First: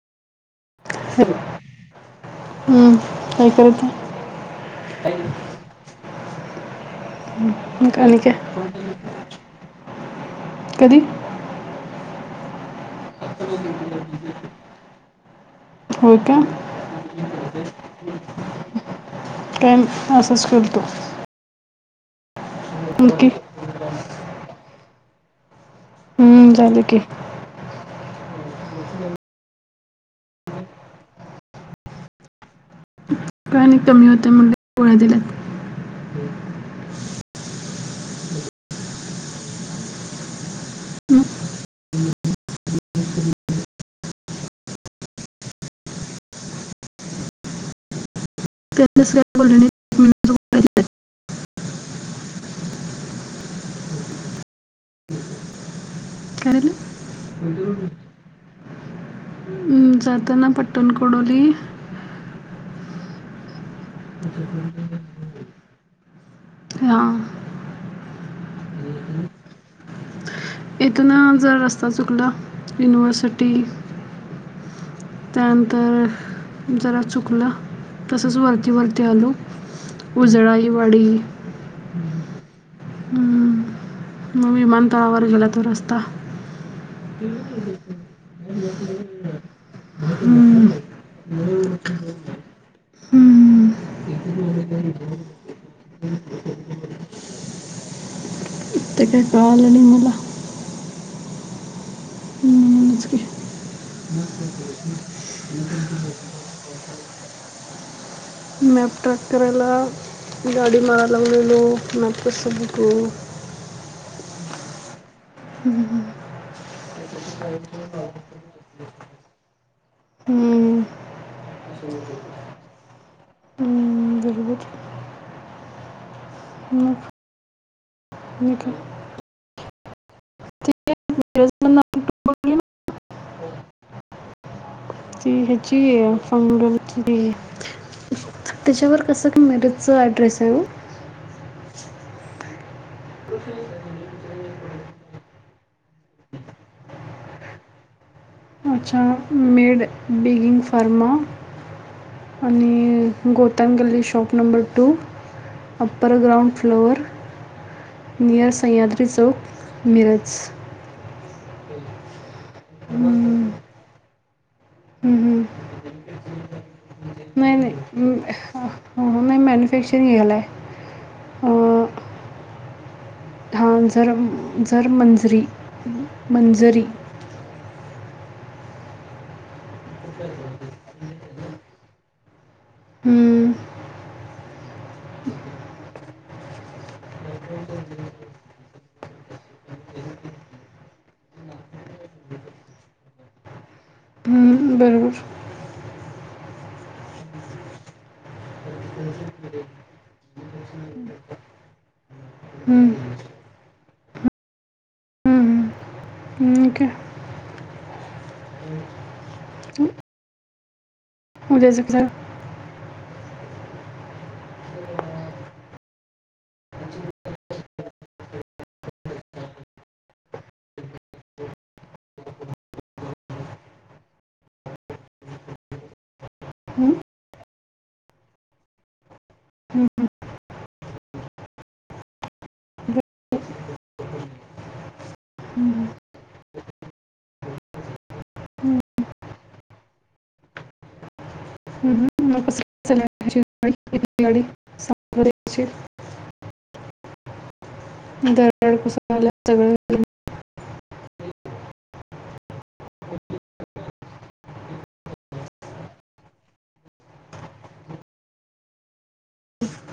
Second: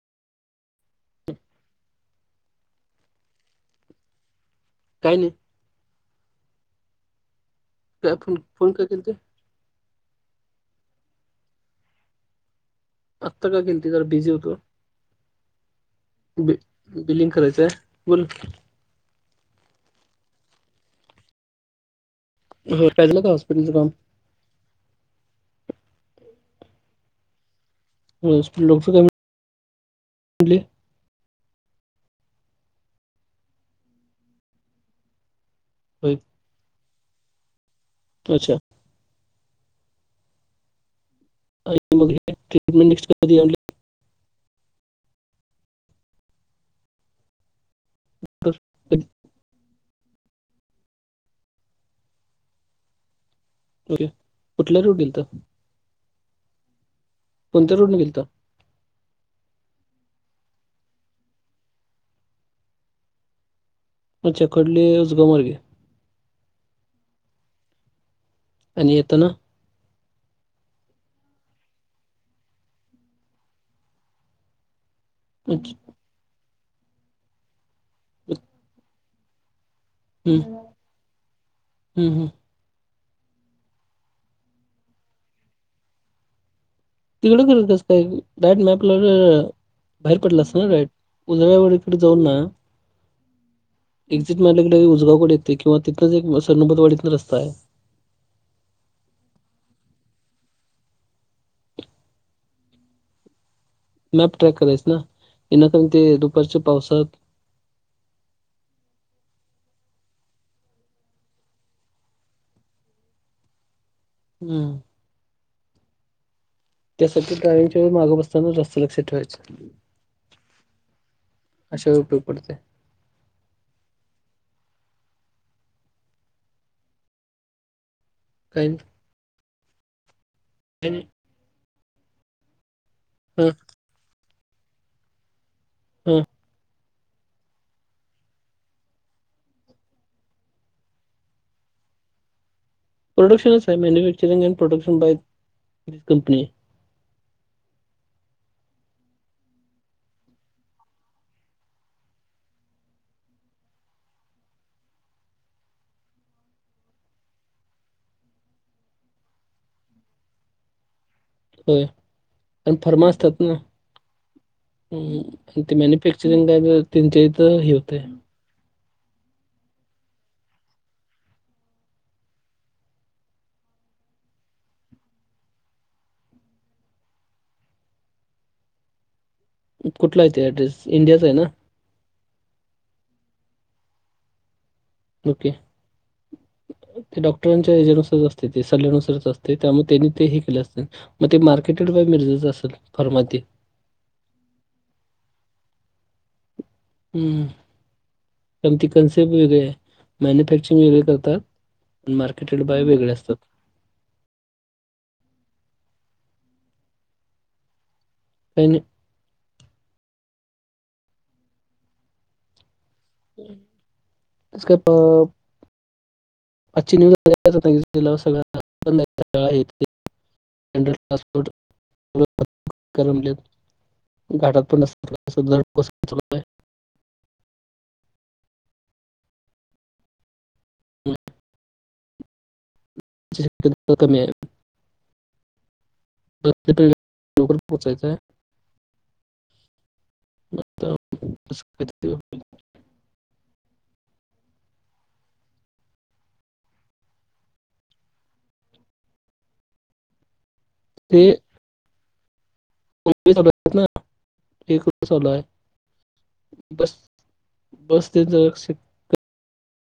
हम्म काय करत. काही नाही [unintelligible] नका काय नक फोन फोन का केलते कधी? आत्ता काय गलती तर बिझी होतो. होय का बि बिलिंग करायचंय बोल. प्रइम असाज करतो. हो पाहिलं नक्की का हॉस्पिटलचं काम ह् झाले की लोकस का म्ह का आणि कमी होत्या मुं गोळा्या दिल्यात. हो. अच्छा. मग आणि मग ट्रीटमेंट डॉक्टर [unintelligible] के कुठल्या रूट येेल तर काय झालं? कोणत्या रोड निघेलत. जातना पट्टणकुडोली अच्छा कडली उजगमर्गे हा. आणि येेत ना. येथ ना जर रस्ता चुकला युनिव्हर्सिटी [unintelligible] अच्छा त्यानंतर जरा चुकलं तसच वरती वरती आलो. हम्म, उजळाईवाडी हम्म, हम्म. हम्म, मग विमानतळावर गेला तो रस्ता तिकडं करतस काय राईट मॅपला बाहेर पडलं असत ना हम्म. राईट उजळ्यावाडीकडे जाऊन ना हम्म, एक्झिट मारल्याकडे उजगावकडे येत किंवा तिथनच एक सरणुबतवाडीतन रस्ता आहे. ते काय कालणी मुला म मज घ मॅप ट्रॅक करायच ना येनाकरण ते दुपारच्या पावसात मॅपटॉप करायला गाडी मारायला उलेलो नापपस बटो हम्म. हं ह. त्यासाठी ड्रायविंगच्या वेळी मागे बसताना रस्त लक्षात ठेवायच. हम्म, अशा उपटग पडते. हम्म, बरोबर ह. काल- ह. [unintelligible] हम. त ह्याची हा फंगल त्याच्यावर कसं मेरेजचा ऍड्रेस आहे. [unintelligible] प्रोडक्शच आहे मॅ्यक् चिरंजन प्रोडक्शन बाय कंपनी अच्छा मेड बेगिन फारमा आणि गौतन गल्ली shop number two upper ground floor near Sahyadri चौक मिरज हो आणि फर्माासतात हं, ना. हं, हं. हम् ते मॅन्युफॅक्चरिंग का त्यांच्या नाही, तर हे नाही. होतय. अं, हो, हो नाही मॅन्युफॅक्चरिंग गला आहे. हा जर जर मंजरी मंजरी कुठला आहे ते ऍड्रेस इंडियाचा आहे ना. हं, ओके. [unintelligible] ते डॉक्टरांच्यानुसच असते सल्ल्यानुसारच असते त्यामुळे त्यांनी ते केले अस मग ते मार्केटे मिर्जा असल फरमात हम्म बरोबर. हम्म कार त कन्सेप्ट वेगरे आहे मॅन्युफॅक्चरिंग वगरे करतात. पण मार्केट बाय वेगळे असतात. हा. काय नाही. उद्या [unintelligible] [unintelligible] आजची न्यूज सगळ्यांना लई कटाळा येतोय [unintelligible] घाटात पण असय [unintelligible] [inaudible] हं. हम बरं. [unintelligible] हं, हं. परत तिथ लवकर पोहोचायचंय. [unintelligible] हम् हम [unintelligible] [unintelligible] दरड कसं झाला सगळं ते [unintelligible] ना एक चालू हाय बस बस ते [unintelligible]